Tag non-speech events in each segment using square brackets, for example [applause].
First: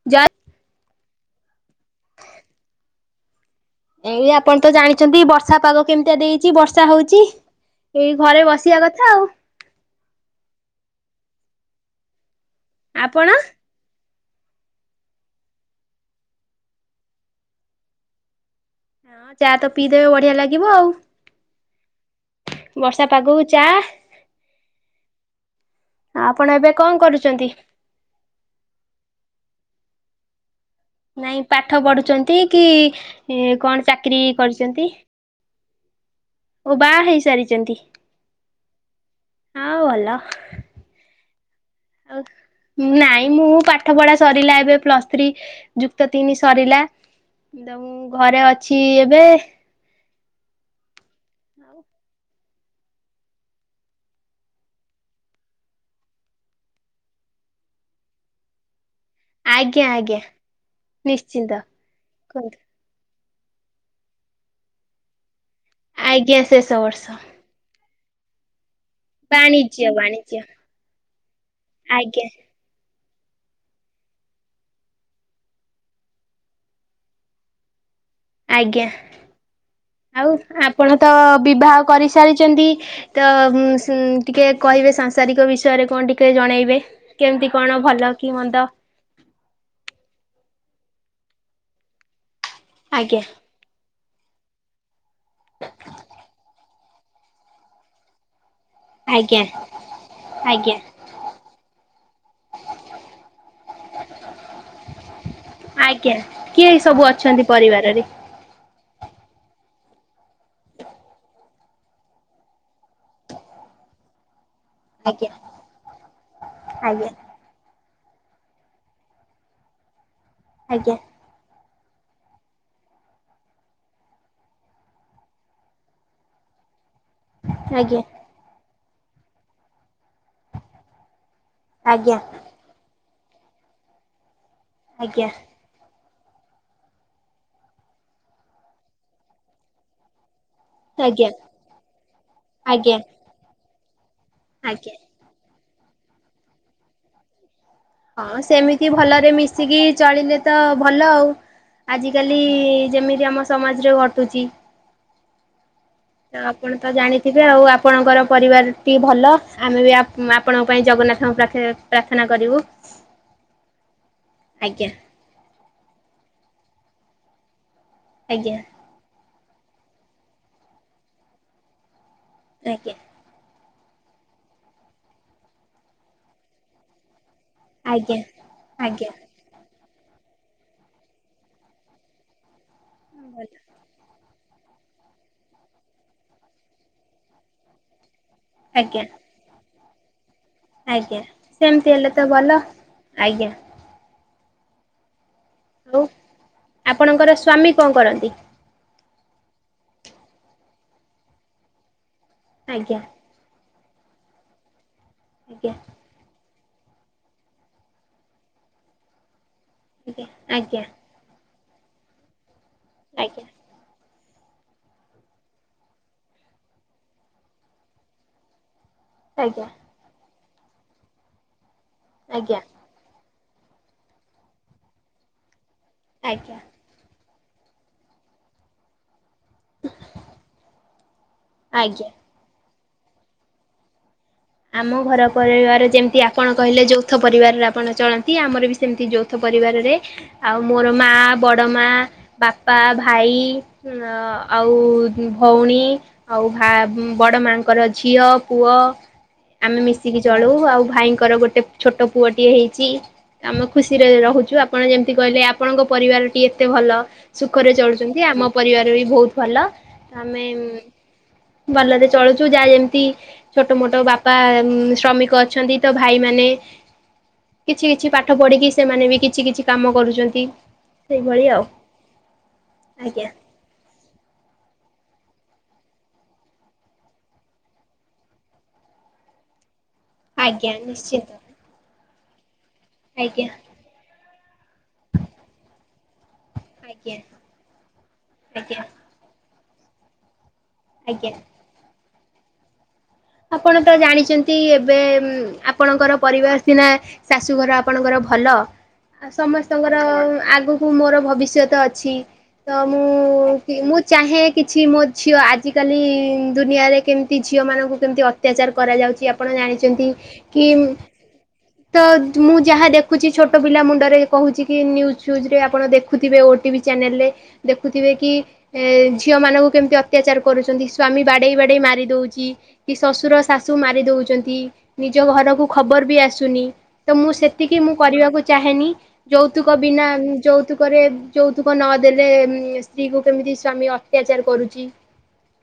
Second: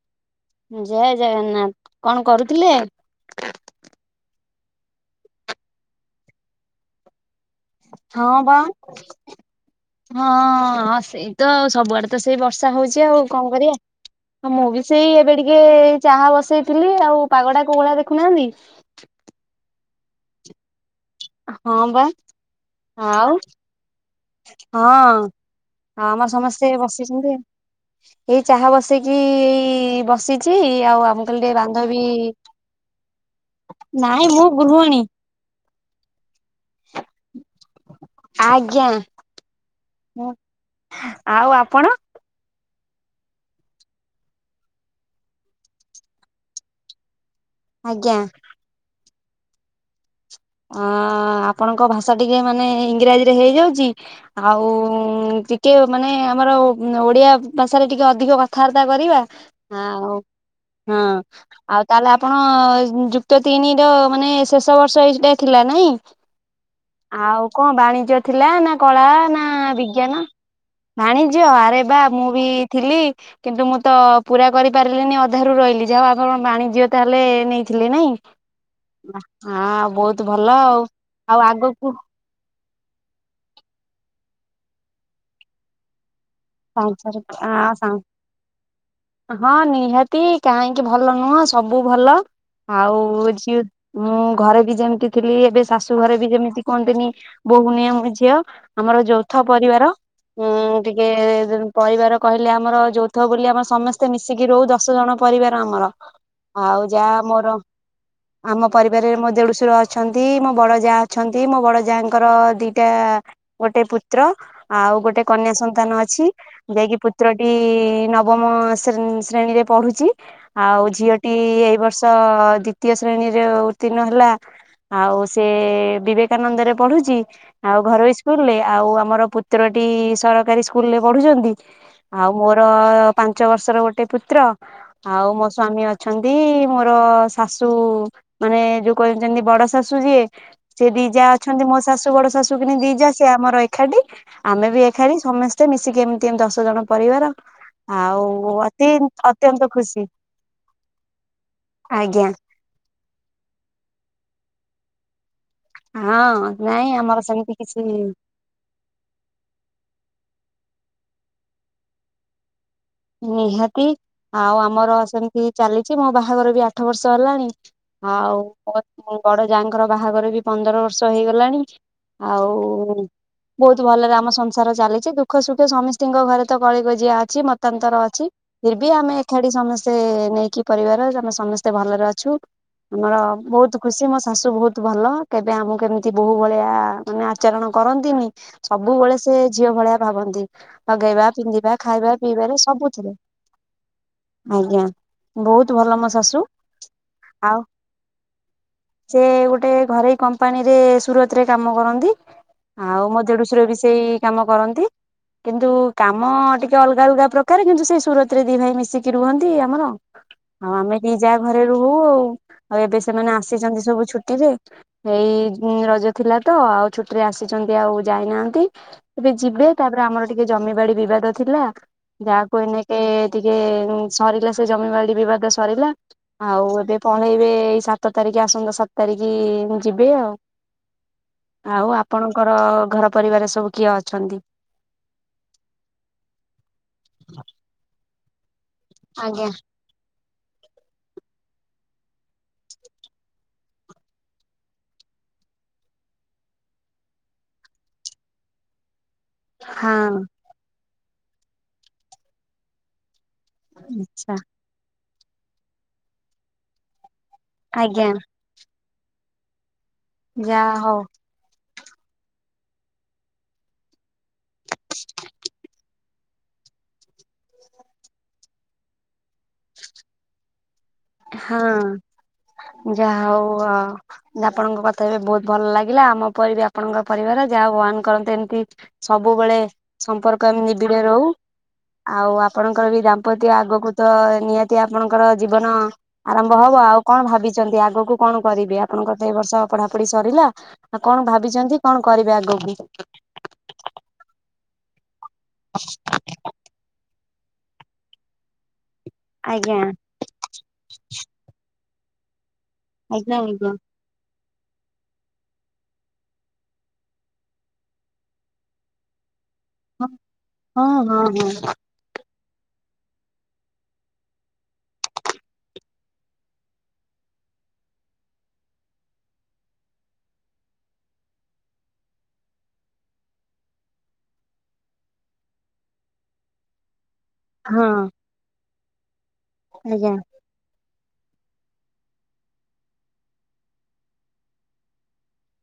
[unintelligible] ଜୟ ଜଗନ୍ନାଥ। କଣ କରୁଥିଲେ? ଏଇ ଆପଣ ତ ଜାଣିଛନ୍ତି ବର୍ଷା ପାଗ କେମିତିଆ ଦେଇଚି ବର୍ଷା ହଉଚି। ଏଇ ହଁ ଘରେ ବା। ବସିବା କଥା ଆଉ। ହଁ। ସେଇ ତ ଆ ସବୁଆଡେ ତ ସେଇ ବର୍ଷା ହଉଚି ଆଉ ଆପଣ? କଣ କରିବା। ହଁ ମୁଁ ବି ସେଇ ଏବେ ଟିକେ ଚାହା ବସେଇଥିଲି, ଆଉ ପାଗଟା କୋଉ ଭଳିଆ ଦେଖୁନାହାନ୍ତି। ହଁ ଚା ତ ପିଇଦେବେ ବଢିଆ ଲାଗିବ ଆଉ। ହଁ ବା ବର୍ଷା ଆଉ ପାଗକୁ ଚା ହଁ। ହଁ ଆମର ଆପଣ ସମସ୍ତେ ଏବେ କଣ ବସିଛନ୍ତି କରୁଛନ୍ତି? ଆଉ। ଏଇ ଚାହା ବସେଇକି ଏଇ ବସି ଚି। ଆଉ ମୁଁ ନାଇଁ କହିଲି ଟିକେ ପାଠ ବାନ୍ଧବୀ, ପଢୁଛନ୍ତି କି କଣ ଚାକିରି ନାଇଁ ମୁଁ କରିଛନ୍ତି? ଗୃହିଣୀ। ଓ ବାହା ହେଇସାରିଛନ୍ତି? ଆଜ୍ଞା। ଆଉ ଭଲ ଆଉ ଆପଣ? ଆଉ, ନାଇଁ ମୁଁ ପାଠ ପଢା ସରିଲା ଏବେ ପ୍ଲସ ଥ୍ରୀ। ଯୁକ୍ତ ତିନି ସରିଲା। ତ ମୁଁ ଆଜ୍ଞା। ଘରେ ଅଛି ଏବେ। ଅ ଆପଣଙ୍କ ଭାଷା ଟିକେ ମାନେ ଇଂରାଜୀ ରେ ହେଇଯାଉଚି। ଆଉ ଟିକେ ମାନେ ଆମର ଓଡିଆ ଭାଷାରେ ଟିକେ ଅଧିକ କଥାବାର୍ତ୍ତା କରିବା। ଆଜ୍ଞା ଆଉ ଆଜ୍ଞା ହଁ। ନିଶ୍ଚିନ୍ତ ଆଉ ତାହେଲେ ଆପଣ କୁହନ୍ତୁ ଯୁ ତ ତିନି ର ମାନେ ଶେଷ ବର୍ଷ ଏଇଟା ଥିଲା ନାଇଁ ଆଜ୍ଞା ଶେଷ ବର୍ଷ ଆଉ କଣ ବାଣିଜ୍ୟ ଥିଲା ନା କଳା ନା ବାଣିଜ୍ୟ ବିଜ୍ଞାନ ବାଣିଜ୍ୟ ବାଣିଜ୍ୟ ଆରେ ବା ମୁଁ ଆଜ୍ଞା ବି ଥିଲି କିନ୍ତୁ ମୁଁ ତ ପୁରା କରିପାରିଲିନି ଅଧାରୁ ରହିଲି ଯାହା ଆପଣ ବାଣିଜ୍ୟ ତାହେଲେ ନେଇଥିଲେ ନାଇଁ ଆଜ୍ଞା। ହଁ ବହୁତ ଆଉ ଆପଣ ତ ଆଉ ବିବାହ ଆଗକୁ କରି ସାରିଛନ୍ତି ତ ଟିକେ କହିବେ ସାଂସାରିକ ବିଷୟରେ କଣ ଟିକେ ଜଣେଇ ଵେ କେମତି ପାଞ୍ଚ କଣ ଭଲ କି ମନ୍ଦ? ହଁ ନିହାତି କାହିଁକି ଭଲ ନୁହଁ ସବୁ ଭଲ ଆଉ ଆଜ୍ଞା ଝିଅ ମୁଁ ଘରେ ବି ଯେମିତି ଥିଲି ଏବେ ଶାଶୁ ଘରେ ବି ଯେମିତି କୁହନ୍ତିନି ବୋଉ ନୁହେଁ ମୁଁ ଝିଅ। ଆମର ଆଜ୍ଞା ଯୌଥ ପରିବାର ଉଁ ଆଜ୍ଞା ଟିକେ ପରିବାର କହିଲେ ଆମର ଯୌଥ ବୋଲି ଆମର ସମସ୍ତେ ମିଶିକି ରହୁ ଦଶ ଜଣ ପରିବାର। ଆମର ଆଜ୍ଞା। କିଏ ଆଉ ସବୁ ଯାହା ଅଛନ୍ତି ମୋର। ପରିବାରରେ? ଆମ ପରିବାରରେ ମୋ ଦେଢୁଶର ଅଛନ୍ତି ମୋ ବଡ ଜା ଅଛନ୍ତି ମୋ ବଡ ଜା ଙ୍କର ଦିଟା ଗୋଟେ ପୁତ୍ର ଆଉ ଗୋଟେ ଆଜ୍ଞା କନ୍ୟା ସନ୍ତାନ ଅଛି ଯାଇକି ଆଜ୍ଞା ପୁତ୍ର ଟି ନବମ ଶ୍ରେଣୀରେ ପଢୁଛି ଆଉ ଆଜ୍ଞା ଝିଅ ଟି ଏଇ ବର୍ଷ ଦ୍ଵିତୀୟ ଶ୍ରେଣୀରେ ଉତୀର୍ଣ୍ଣ ହେଲା। ଆଉ ସେ ବିବେକାନନ୍ଦରେ ପଢୁଛି। ଆଉ ଆଜ୍ଞା ଘରୋଇ ସ୍କୁଲ ରେ ଆଉ ଆମର ପୁତ୍ରଟି ସରକାରୀ ସ୍କୁଲରେ ପଢୁଛନ୍ତି। ଆଜ୍ଞା ଆଉ ମୋ ର ପାଞ୍ଚ ବର୍ଷର ଗୋଟେ ପୁତ୍ର ଆଉ ଆଜ୍ଞା ମୋ ସ୍ଵାମୀ ଅଛନ୍ତି ମୋର ଶାଶୁ ମାନେ ଯୋଉ କହୁଛନ୍ତି ବଡ ଶାଶୁ ଯିଏ ସେ ଦି ଯା ଆଜ୍ଞା ଅଛନ୍ତି ମୋ ଶାଶୁ ବଡ ଶାଶୁ କି ଦି ଆଜ୍ଞା ଯା ସେ ଆମର ଏକାଠି ଆମେ ବି ଆଜ୍ଞା। ଏକାଠି ସମସ୍ତେ ମିଶିକି ଏମିତି ଏମତି ଦଶ ଜଣ ପରିବାର। ଆଉ ହଁ ଅତି ସେମିତି ଭଲରେ ଅତ୍ୟନ୍ତ ମିଶିକି ଖୁସି ଚଳିଲେ ତ ଭଲ ଆଉ। ଆଜ୍ଞା ଆଜିକାଲି ଯେମିତି ଆମ ସମାଜରେ ଘଟୁଛି। ହଁ ତ ଆପଣ ନାଇଁ ତ ଆମର ଜାଣିଥିବେ ସେମିତି ଆଉ କିଛି ଆପଣଙ୍କର ପରିବାରଟି ଭଲ ଆମେ ବି ଆପଣଙ୍କ ପାଇଁ ଜଗନ୍ନାଥଙ୍କ ପାଖେ ପ୍ରାର୍ଥନା କରିବୁ। ନିହାତି ଆଉ ଆଜ୍ଞା ଆମର ସେମିତି ଚାଲିଛି ମୋ ବାହାଘର ବି ଆଠ ବର୍ଷ ହେଲାଣି। ଆଉ ଆଜ୍ଞା ମୋ ବଡ ଜା ଙ୍କର ବାହାଘର ବି ପନ୍ଦର ବର୍ଷ ହେଇଗଲାଣି। ଆଜ୍ଞା ଆଉ ବହୁତ ଭଲରେ ଆମ ସଂସାର ଚାଲିଛି ଦୁଃଖ ସୁଖ ସମସ୍ତତିଙ୍କ ଘରେ ତ କଳିଗଜିଆ ଅଛି ମ ତାନ୍ତର ଆଜ୍ଞା ଅଛି ଫିର୍ ବି ଆଜ୍ଞା ଆମେ ଏକାଠି ସମସ୍ତେ ନେଇକି ପରିବାର ଆମେ ସମସ୍ତେ ଭଲରେ ଅଛୁ। ଆମର ବହୁତ ଖୁସି ମୋ ଶାଶୁ ବହୁତ ଭଲ କେବେ ଆମକୁ କେମିତି ବୋହୁ ଭଳିଆ ମାନେ ଆଚରଣ କରନ୍ତିନି। ଆଜ୍ଞା ସବୁବେଳେ ସେ ଝିଅ ଭଳିଆ ଭାବନ୍ତି ଆଜ୍ଞା ଲଗେଇବା ପିନ୍ଧିବା ସେମିତି ହେଲେ ଖାଇବା। ତ ଭଲ ପିଇବାରେ ସବୁଥିରେ ଆଜ୍ଞା ଆଜ୍ଞା। ବହୁତ ଭଲ ଆଉ ମୋ ଶାଶୁ ଆପଣଙ୍କର ଆଉ ସ୍ଵାମୀ କଣ କରନ୍ତି ସେ ଗୋଟେ ଘରୋଇ କମ୍ପାନୀରେ ସୁରତ ରେ କାମ କରନ୍ତି। ଆଜ୍ଞା ଆଉ ମୋ ଦେଡୁସର ବି ସେଇ କାମ କରନ୍ତି ଆଜ୍ଞା କିନ୍ତୁ କାମ ଟିକେ ଅଲଗା। ଅଲଗା ଅଲଗା ପ୍ରକାର କିନ୍ତୁ ସେଇ ସୁରତ ରେ ଦି ଭାଇ ମିଶିକି ରୁହନ୍ତି ଆମର ଆଜ୍ଞା ଆଉ ଆଜ୍ଞା ଆମେ ଦି ଯା ଘରେ ରହୁ ଆଉ ଆଉ ଏବେ ସେମାନେ ଆଜ୍ଞା ଆସିଛନ୍ତି ସବୁ ଛୁଟିରେ। ଏଇ ରଜ ଥିଲା ତ ଆଉ ଛୁଟିରେ ଆସିଛନ୍ତି ଆଉ ଯାଇନାହାନ୍ତି। ଏବେ ଆଜ୍ଞା ଯିବେ ତାପରେ ଆମର ଟିକେ ଜମିବାଡି ବିବାଦ ଥିଲା ଯାହା ଆଜ୍ଞା କୁହନି ଏ ଟିକେ ସରିଲା ସେ ଜମିବାଡ଼ି ବିବାଦ ସରିଲା ଆଜ୍ଞା ଆଉ ଏବେ ପଳେଇବେ ଏଇ ସାତ ତାରିଖ ଆସନ୍ତା ସାତ୍ ତାରିଖି ମୁଁ ଯିବି ଆଉ- ଆଉ ଆଜ୍ଞା ଆପଣଙ୍କର ଘର ପରିବାରରେ ସବୁ କିଏ ଅଛନ୍ତି? ଆମ ଘର ପରିବାରରେ ଯେମିତି ଆପଣ କହିଲେ ଯୌଥ ପରିବାରରେ ଆପଣ ଚଳନ୍ତି ଆମର ବି ସେମିତି ଯୌଥ ଆଜ୍ଞା। ପରିବାରରେ ଆଉ ମୋର ମା, ବଡ ମା, ବାପା, ଭାଇ ଅ- ଆଉ ଭଉଣୀ ଆଉ ଭା- ବଡମା ଙ୍କର ଝିଅ ପୁଅ ଆମେ ହଁ ମିଶିକି ଚଳୁ ଆଉ ଭାଇଙ୍କର ଗୋଟେ ଛୋଟ ପୁଅଟିଏ ହେଇଚି। ଆମେ ଖୁସିରେ ଆଚ୍ଛା। ରହୁଚୁ ଆପଣ ଯେମିତି କହିଲେ ଆପଣଙ୍କ ପରିବାରଟି ଏତେ ଭଲ। ସୁଖରେ ଆଜ୍ଞା ଚଳୁଚନ୍ତି ଆମ ପରିବାର ବି ବହୁତ୍ ଭଲ ଆମେ ଯାହା ହଉ ଭଲରେ ଚଳୁଚୁ ଯାହା ଯେମିତି ଛୋଟ ମୋଟ ବାପା ଶ୍ରମିକ ଅଛନ୍ତି ତ ଭାଇ ମାନେ କିଛି କିଛି ପାଠ ପଢିକି ସେମାନେ ବି କିଛି କିଛି କାମ କରୁଚନ୍ତି। ହଁ ଯାହା ଆଜ୍ଞା। ହଉ ଆ ଆପଣଙ୍କ କଥା ଏବେ ବହୁତ୍ ଭଲ ଲାଗିଲା ଆମ ପରି ଆପଣଙ୍କ ପରିବାର ଯାହା ହଉ ଭଗବାନ୍ କରନ୍ତେ ଏମିତି ସବୁବେଳେ ସମ୍ପର୍କ ଏମିତି ଆଜ୍ଞା ନିବିଡ ନିଶ୍ଚିନ୍ତ ରହୁ ଆଉ ଆପଣଙ୍କର ବି ଆଜ୍ଞା ଦାମ୍ପତ୍ୟ ଆଗକୁ ତ ନିହାତି ଆପଣଙ୍କର ଜୀବନ ଆରମ୍ଭ ହବ ଆଉ ଆଜ୍ଞା କଣ ଭାବିଚନ୍ତି ଆଗକୁ କଣ କରିବି ଆଜ୍ଞା ଆପଣଙ୍କ ତ ଏ ବର୍ଷ ପଢାପଢି ସରିଲା। ଆଉ କଣ ଆଜ୍ଞା। ଭାବିଚନ୍ତି କଣ କରିବେ ଆଗକୁ? ଆପଣ ତ ଜାଣିଚନ୍ତି ଏବେ ଆପଣଙ୍କର ପରିବାର ସିନା ଶାଶୁଘର ଆପଣଙ୍କର ଭଲ ଆଉ ଆଜ୍ଞା ସମସ୍ତଙ୍କର ଆଗ କୁ ମୋର ଭବିଷ୍ୟତ ଅଛି ତ ଆଜ୍ଞା ଆଜ୍ଞା ମୁଁ- ମୁଁ ଚାହେଁ କିଛି ମୋ ଝିଅ ଆଜିକାଲି ଦୁନିଆରେ କେମିତି ଝିଅମାନଙ୍କୁ କେମିତି ଅତ୍ୟାଚାର କରାଯାଉଚି ଆପଣ ଜାଣିଚନ୍ତି କି ହଁ ହଁ ହଁ ତ ମୁଁ ଯାହା ଦେଖୁଚି ଛୋଟ ପିଲା ମୁଣ୍ଡରେ କହୁଚି କି ନ୍ୟୁଜ୍ ଫ୍ୟୁଜ୍ ରେ ଆପଣ ଦେଖୁ ଦେଖୁଥିବେ ଓଟିଭି ଚ୍ୟାନେଲ୍ ରେ ଦେଖୁଥିବେ କି ଏ ଝିଅ ମାନଙ୍କୁ କେମିତି ଅତ୍ୟାଚାର କରୁଚନ୍ତି ସ୍ଵାମୀ ବାଡେଇ ବାଡେଇ ମାରି ଦଉଚି। କି ଶଶୁର ଶାଶୁ ମାରିଦଉଚନ୍ତି ନିଜ ଘରକୁ ଖବର୍ ବି ଆସୁନି ତ ମୁଁ ସେ ଏତିକି ମୁଁ ହଁ କରିବାକୁ ଚାହେଁନି ଯୌତୁକ ବିନା ଆଜ୍ଞା ଯୌତୁ ରେ ଯୌତୁକ ନଦେଲେ ଉଁ- ସ୍ତ୍ରୀ କୁ କେମିତି ସ୍ଵାମୀ ଅତ୍ୟାଚାର କରୁଚି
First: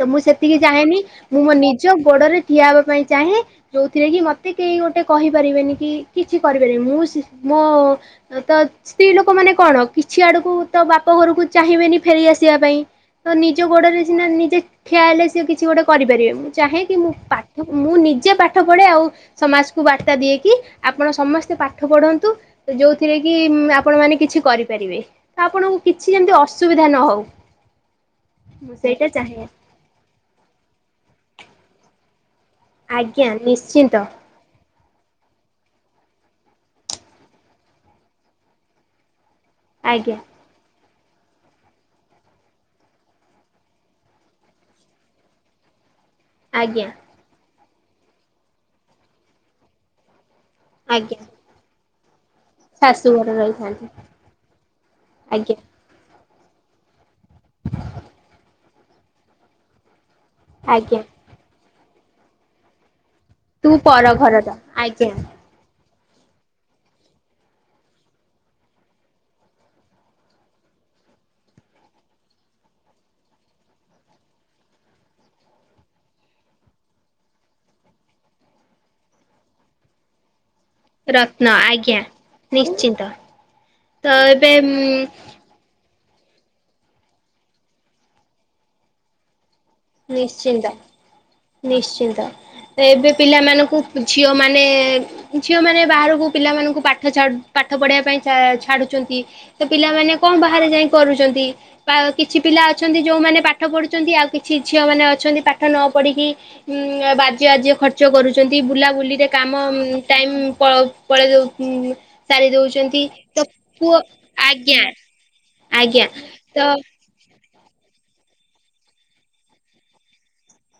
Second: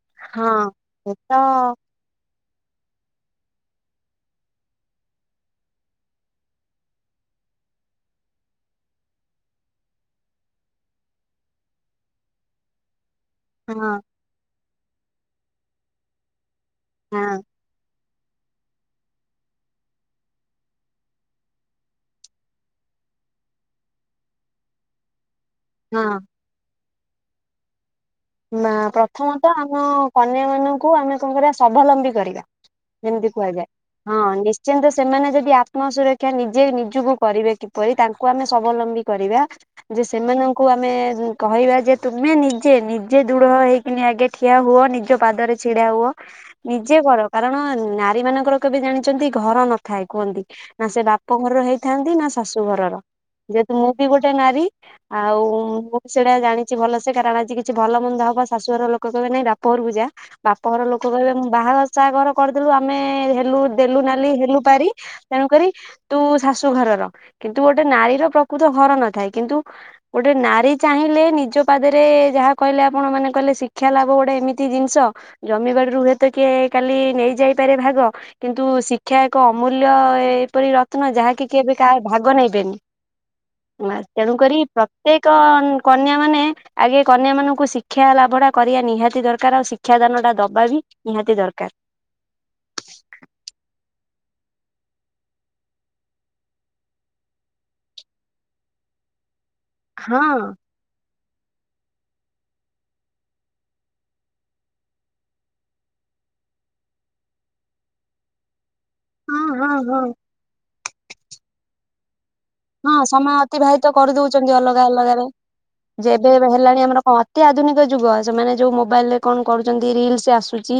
ତ ମୁଁ ସେତିକି ହଁ ଚାହେଁନି ଏ ତ ମୁଁ ମୋ ନିଜ ଗୋଡରେ ଠିଆ ହେବା ପାଇଁ ଚାହେଁ ଯଉଥିରେ କି ମତେ କେହି ଗୋଟେ କହିପାରିବେନି କି କିଛି କରିପାରିବି ମୁଁ ସେ-ମୋ ତ ସ୍ତ୍ରୀ ଲୋକ ମାନେ କଣ କିଛି ଆଡକୁ ତ ବାପ ଘରକୁ ଚାହିଁବେନି ଫେରି ଆସିବା ପାଇଁ ତ ନିଜ ହଁ ଗୋଡରେ ସିନା ନିଜେ ଠିଆ ହେଲେ ସିଏ କିଛି ଗୋଟେ କରିପାରିବେ ମୁଁ ଚାହେଁ କି ମୁଁ ପାଠ [inaudible] ମୁଁ ନିଜେ ପାଠ ପଢେ ଆଉ ସମାଜକୁ ବାର୍ତ୍ତା ଦିଏକି ଆପଣ ସମସ୍ତେ ପାଠ ପଢନ୍ତୁ ତ ଯଉଥିରେ କି ଆପଣ ମାନେ କିଛି କରିପାରିବେ ତ ଆପଣ ହଁ କିଛି ଯେମିତି ଅସୁବିଧା ନ ହଉ। ନା ମୁଁ ସେଇଟା ଚାହେଁ ପ୍ରଥମତଃ ଆମ କନ୍ୟା ମାନଙ୍କୁ ଆମେ କଣ କରିବା ସ୍ବାବଲମ୍ବୀ କରିବା। ଆଜ୍ଞା ଯେମିତି କୁହାଯାଏ ନିଶ୍ଚିନ୍ତ ହଁ ନିଶ୍ [unintelligible] ସେମାନେ ଯଦି ଆତ୍ମ ସୁରକ୍ଷା ନିଜେ ନିଜକୁ କରିବେ କିପରି ତାଙ୍କୁ ଆମେ ସ୍ବାବଲମ୍ବୀ କରିବା। ଯେ ଆଜ୍ଞା ସେମାନଙ୍କୁ ଆମେ କହିବା ଯେ ତୁମେ ନିଜେ ନିଜେ ଦୂଢ ହେଇକିନି ଆଗେ ଠିଆ ହୁଅ ନିଜ ପାଦରେ ଛିଡା ହୁଅ ଆଜ୍ଞା ନିଜେ କର। କାରଣ ନାରୀ ମାନଙ୍କର କେବେ ଜାଣିଛନ୍ତି ଘର ନଥାଏ କୁହନ୍ତି ନା ସେ ଆଜ୍ଞା ବାପ ଘରର ହେଇ- ଥାନ୍ତି ନା ଶାଶୁ ଘରର। ଶାଶୁଘରେ ଯେହେତୁ ରହିଥାନ୍ତି ମୁଁ ବି ଗୋଟେ ନାରୀ ଆଜ୍ଞା ଆଉ- ସେଇଟା ଜାଣିଛି ଭଲସେ କାରଣ ଆଜି କିଛି ଭଲ ମନ୍ଦ ହବ ଶାଶୁଘ ଘର ଲୋକ କହିବେ ନାଇଁ ବାପରକୁୁ ଯା। ବାପଘର ଆଜ୍ଞା ଲୋକ କହିବେ ମୁଁ ବାହାଘର ସାହାଘର କରିଦେଲୁ ଆମେ- ତ ତୁ ଦେଲୁ ପର ନାଲି ଘରର ହେଲୁ ପାରି ଆଜ୍ଞା ତେଣୁ କରି- ତୁ ଶାଶୁ ଘରର କିନ୍ତୁ ଗୋଟେ ନାରୀର ପ୍ରକୃତ ଘର ନଥାଏ କିନ୍ତୁ- ଗୋଟେ ନାରୀ ଚାହିଁଲେ ନିଜ ପାଦରେ ଯାହା- କହିଲେ ଆପଣ ମାନେ କହିଲେ ଶିକ୍ଷା ଲାଭ ଗୋଟେ ଏମିତି ଜିନିଷ- ଜମିବାଡିରୁ ହୁଏତ କିଏ କାଲି ନେଇଯାଇପାରେ ଭାଗ- କିନ୍ତୁ ଶିକ୍ଷା ଏକ ଅମୂଲ୍ୟ ଏପରି ର- ଯାହାକି ରତ୍ନ କେବେ କା ଆଜ୍ଞା ଭାଗ ନେବେନି। ନିଶ୍ଚିନ୍ତ ତ ତେଣୁ ଏବେ କରିରି ଉଁ ପ୍ରତ୍ୟେକ- କନ୍ୟା ମାନେ ଆଗେ କନ୍ୟା ମାନଙ୍କୁ ଶିକ୍ଷା ଲାଭଟା କରିବା ନିହାତି ଦରକାର ଆଉ- ଶିକ୍ଷାଦାନ ଟା ନିଶ୍ଚିନ୍ତ ଦବାବି ନିହାତି ଦରକାର। ନିଶ୍ଚିନ୍ତ। ଏବେ ପିଲାମାନଙ୍କୁ ଝିଅମାନେ- ଝିଅମାନେ ବାହାରକୁ ପିଲାମାନଙ୍କୁ ପାଠ ପାଠ ପଢେଇବା ପାଇଁ ଛାଡୁଛନ୍ତି। ତ ପିଲାମାନେ ହଁ କଣ ବାହାରେ ଯାଇ କରୁଛନ୍ତି। କିଛି ପିଲା ଅଛନ୍ତି ଯୋଉମାନେ ପାଠ ପଢୁଛନ୍ତି ଆଉ- ସେ ଝିଅମାନେ ଅଛନ୍ତି ପାଠ ନ ପଢ଼ିକି ବାଜେ ଆଜେ ଖର୍ଚ୍ଚ କରୁଛନ୍ତି ବୁଲାବୁଲି- ସେ ହଁ କାମ ହଁ ହଁ ଟାଇମ ପଳଉ ପଳେଇ ଦୋଉ ଉଁ ସାରି ଦଉଛି। ହଁ ସମୟ ଅତିବାହିତ କରିଦଉଛନ୍ତି ଅଲଗା ଅଲଗାରେ। ଆଜ୍ଞା ଯେବେ ଏବେ ତ ହେଲାଣି ଆମର କଣ- ଅତି ଆଧୁନିକ ଯୁଗ ସେମାନେ ଯୋଉ ମୋବାଇଲ ରେ କଣ କରୁଛନ୍ତି? ରିଲସ ଆସୁଛି।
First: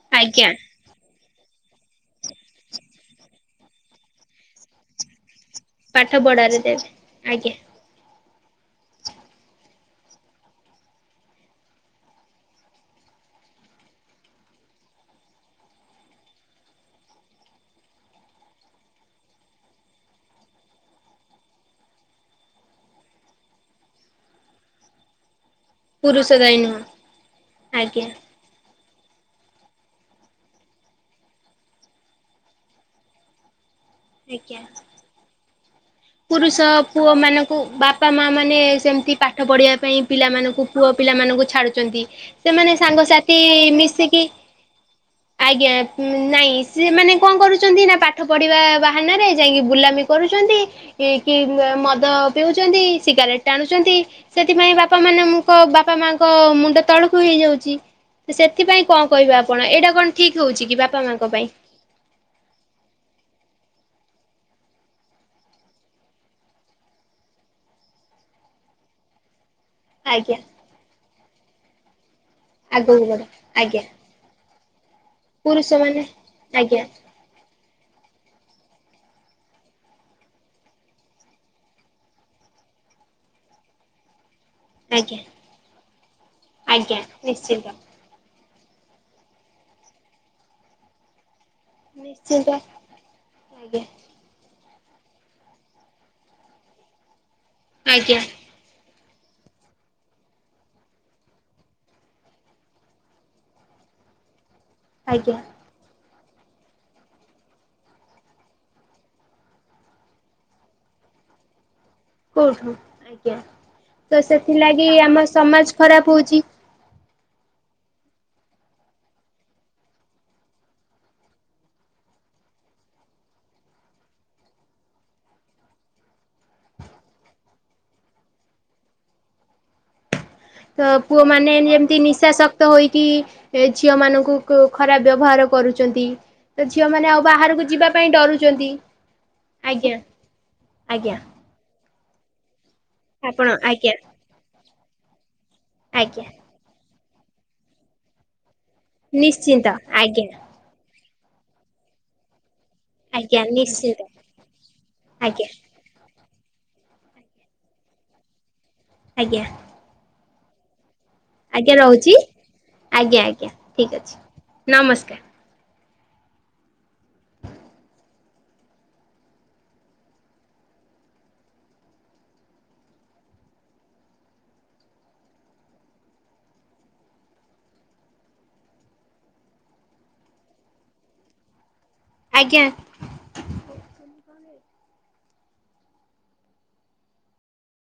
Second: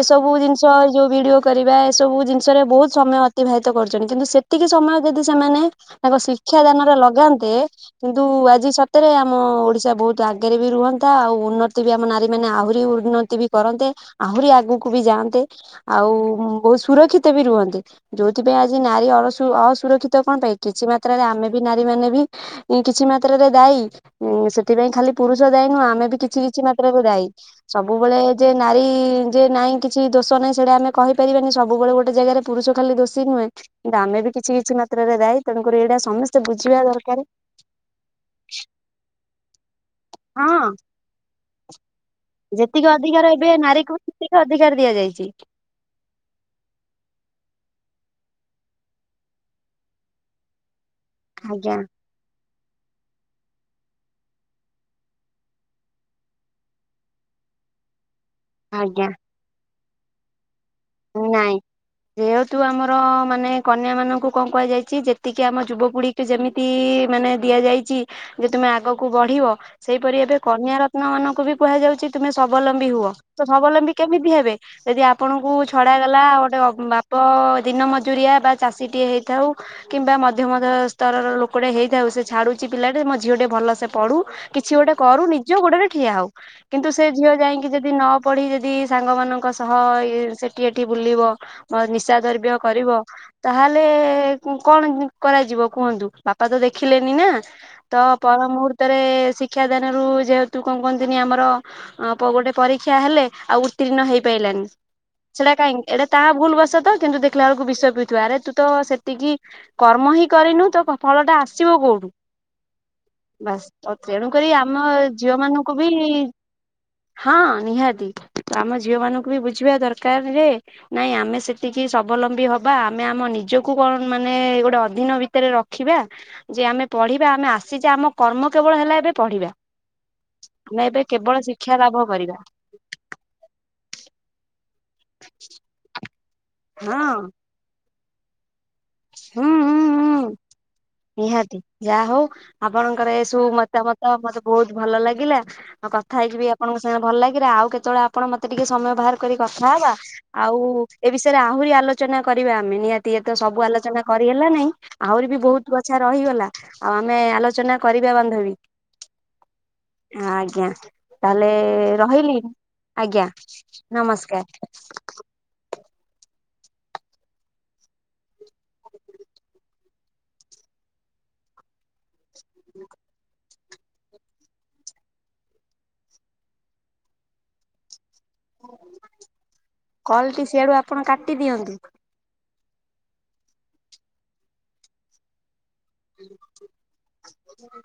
ଏ ସବୁ ଆଜ୍ଞା ଜିନିଷ ଏ ଯୋଉ ଭିଡିଓ। କରିବା ଏସବୁ ଜିନିଷରେ ବହୁତ ସମୟ ଅତିବାହିତ କରୁଛନ୍ତି କିନ୍ତୁ ସେତିକି ସମୟ ଯଦି ସେମାନେ- ପାଠ ତାଙ୍କ ପଢ଼ାରେ ଶିକ୍ଷା ଦେବେ ଦାନରେ ଲଗାନ୍ତେ। ଆଜ୍ଞା କିନ୍ତୁ ଆଜି ସତରେ ଆମ ଓଡିଶା ବହୁତ ଆଗରେ ବି ରୁହନ୍ତା ଆଉ ଉନ୍ନତି ବି ଆମ ନାରୀ ମାନେ ଆହୁରି ଉନ୍ନ- ତି ବି କରନ୍ତେ ଆହୁରି ଆଗକୁ ବି ଯାଆନ୍ତେ। ଆଉ ବହୁତ ସୁରକ୍ଷିତ ବି ରୁହନ୍ତେ। ଯୋଉଥିପାଇଁ ଆଜି ନାରୀ ଅ ଅସୁରକ୍ଷିତ କଣ ପାଇଁ। କିଛି ମାତ୍ରାରେ ଆମେ ବି ନାରୀ ମାନେ ବି କିଛି ମାତ୍ରାରେ ଦାୟୀ। ସେ- ସେଥିପାଇଁ ଖାଲି ପୁରୁଷ ଦାୟୀ ନୁହଁ ଆମେ ବି ପୁରୁଷ କିଛି ଦାୟୀ କିଛି ନୁହଁ ମାତ୍ରରେ ଦାୟୀ। ଆଜ୍ଞା ସବୁବେଳେ- ଯେ ନାରୀ ଯେ ନାଇଁ କିଛି ଦୋଷ ନାହିଁ ସେଇଟା ଆମେ କହିପାରିବାନି ସବୁବେଳେ ଗୋଟେ ଜାଗାରେ ପୁରୁଷ ଖାଲି ଦୋଷୀ ନୁହେଁ। ଆମେ ବି କିଛି ଆଜ୍ଞା। କିଛି ମାତ୍ରାରେ ଦାୟୀ ତେଣୁକରି ଏଇଟା ସମସ୍ତେ ପୁରୁଷ ବୁଝିବା ପୁଅ ଦରକାରେ। ମାନଙ୍କୁ ବାପା ମା ମାନେ ସେମତି ପାଠ ପଢିବା ପାଇଁ ପିଲାମାନଙ୍କୁ ହଁ ପୁଅ ପିଲାମାନଙ୍କୁ ଛାଡୁଛନ୍ତି। ସେମାନେ ଯେତିକି ଅଧିକାର ସାଙ୍ଗସାଥି ଏବେ ନାରୀକୁ ମିଶିକି। ସେତିକି ଅଧିକାର ଦିଆଯାଇଛି। ଆଜ୍ଞା। ନାଇଁ ସିଏ ମାନେ କଣ କରୁଛନ୍ତି ନା ପାଠ ପଢିବା ବାହାନାରେ ଯାଇକି ବୁଲାମି କରୁଛନ୍ତି। କି କି ଆଜ୍ଞା ମଦ ପିଉଛନ୍ତି ସିଗାରେଟ୍ ଟାଣୁଛନ୍ତି। ସେଥିପାଇଁ ବାପା ମାନେ ମୁକ। ବାପା ମାଙ୍କ ମୁଣ୍ଡ ତଳକୁ ହେଇଯାଉଛି। ସେଥିପାଇଁ କଣ ଆଜ୍ଞା କହିବେ ଆପଣ ଏଇଟା କଣ ଠିକ ହଉଛି କି ବାପ- ନାଇଁ। ଯେହେତୁ ଆମର ମାନେ କନ୍ୟା ମାନଙ୍କୁ କଣ କୁହାଯାଇଛି ଯେତିକି ଆମ ଯୁବପିଢି- ଯେମିତି ମାନେ ଦିଆଯାଇଛି ଯେ ତୁମେ ଆଗକୁ ବଢିବ। ସେହିପରି ଆଜ୍ଞା। ଏବେ କନ୍ୟା ରତ୍ନ ମାନଙ୍କୁ ବି କୁହାଯାଉଛି। ତୁମେ ସ୍ୱାଵଲମ୍ବୀ ଆଗକୁ ହୁଅ ବଢ ତ ଆଜ୍ଞା ସବଲମ୍ବୀ କେମିତି ହେବେ? ଯଦି ଆପଣଙ୍କୁ ପୁରୁଷ ମାନେ ଛଡାଗଲା ଗୋଟେ ବା- ଆଜ୍ଞା। ତ ଦିନ ମଜୁରିଆ ବା ଚାଷୀଟିଏ ହେଇଥାଉ- କିମ୍ବା ମଧ୍ୟମ ଧରଣର ସ୍ତରର ଲୋକଟେ ହେଇଥାଉ ସେ ଛାଡୁଛି ପିଲା ଟେ ମୋ ଝିଅ ଟେ ଭଲସେ ପଢୁ। କିଛି ଗୋଟେ ଆଜ୍ଞା କରୁ ନିଜ ଗୋଡରେ ଠିଆ ହଉ କିନ୍ତୁ ଆଜ୍ଞା ସେ ଝିଅ ନିଶ୍ଚିନ୍ତ ଯାଇକି ଯଦି ନ- ପଢି ଯଦି ସାଙ୍ଗମାନଙ୍କ ସହ ଏ ସେଠି ଏଠି ବୁଲିବ। ନିଶା ନିଶ୍ଚିନ୍ତ ଦ୍ରବ୍ୟ କରିବ ଆଜ୍ଞା ତାହେଲେ। କଣ କରାଯିବ କୁହନ୍ତୁ ବାପା ତ ଦେଖିଲେନି ନା ତ ଆଜ୍ଞା ପର ମୁର ର୍ତ ରେ ଶିକ୍ଷାଦାନରୁ ଯେହେତୁ କଣ କୁହନ୍ତିନି ଆମର। ଅ ପ ଗୋଟେ ପରୀକ୍ଷା ହେଲେ ଆଉ ଉତ୍ତୀର୍ଣ୍ଣ ହେଇ ପାଇଲାନି। ଆଜ୍ଞା ସେଇଟା କାହିଁକି ଏଇଟା ତାହା ଭୁଲ ବସ ତ କିନ୍ତୁ ଦେଖିଲା ବେଳକୁ ବିଷ ପିଉଥିବ ଆରେ ତୁ ତ ସେତିକି। କର୍ମ ହିଁ କରିନୁ ତ ଫଳଟା ଆସିବ କୋଉଠୁ। କୋଉଠୁ ଆଜ୍ଞା ବାସ ତ ତେଣୁକରି ଆମ ସେଥିଲାଗି ଝିଅ ସମାଜ ମାନଙ୍କୁ ବି। ଖରାପ ହଉଛି ହଁ ନିହାତି ତ ଆମ ଝିଅ ମାନଙ୍କୁ ବି ବୁଝିବା ଦରକାର ଯେ। ନାଇଁ ଆମେ ସେତିକି ସବଲମ୍ବୀ ହବା ଆମେ ଆମ ନିଜକୁ କଣ ମାନେ ଗୋଟେ ଅଧୀନ ଭିତରେ ରଖ ଦେଖିବା ଯେ ଆମେ ପଢିବା ଆମେ ଆସିଛେ ଆମ କର୍ମ କେବଳ ହେଲା ଏବେ ପଢିବା। ଆମେ ତ ଏବେ ପୁଅ କେବଳ ମାନେ ଶିକ୍ଷା ଯେମତି ଲାଭ ନିଶା କରିବା ଶକ୍ ହୋଇକି ଏ ଝିଅ ମାନଙ୍କୁ କୁ ଖରାପ ବ୍ୟବହାର କରୁଛନ୍ତି। ତ ଝିଅ ମାନେ ଆଉ ହଁ ବାହାରକୁ ଯିବା ପାଇଁ ଡରୁଛନ୍ତି ହୁଁ ହୁଁ ଆଜ୍ଞା ହୁଁ ଆଜ୍ଞା। ନିହାତି ଯା ହଉ। ଆପଣଙ୍କର ଏସବୁ ମତା ମତ ମତେ ବହୁତ ଭଲ ଲାଗିଲା ଆଉ କଥା ହେଇକି ବି। ଆପଣଙ୍କ ସାଙ୍ଗେ ଭଲ ଲାଗିିଲା ଆଉ କେତବେଳେ ଆପଣ ମତେ ଟିକେ ସମୟ ବାହାର କରି କଥା ନିଶ୍ଚିନ୍ତ ହେବା ଆଉ। ଏ ବିଷୟରେ ଆହୁରି ଆଲୋଚନା କରିବା ଆମେ ନିହାତି ଇ ତ ସବୁ ଆଲୋଚନା କରିହେଲା ନାଇଁ ଆହୁରି ବି ବହୁତ। ତ୍ଵଛା ରହିଗଲା ଆଉ ଆମେ ଆଲୋଚନା କରିବା ବନ୍ଧୁଣି। ଆଜ୍ଞା। ହଁ ଆଜ୍ଞା। ତାହେଲେ ଆଜ୍ଞା ରହୁଛି ରହିଲି ଆଜ୍ଞା ନମସ୍କାର। [inaudible] କଲଟି ସିଆଡୁ ଆପଣ କାଟି ଦିଅନ୍ତୁ। ଆଜ୍ଞା। [inaudible]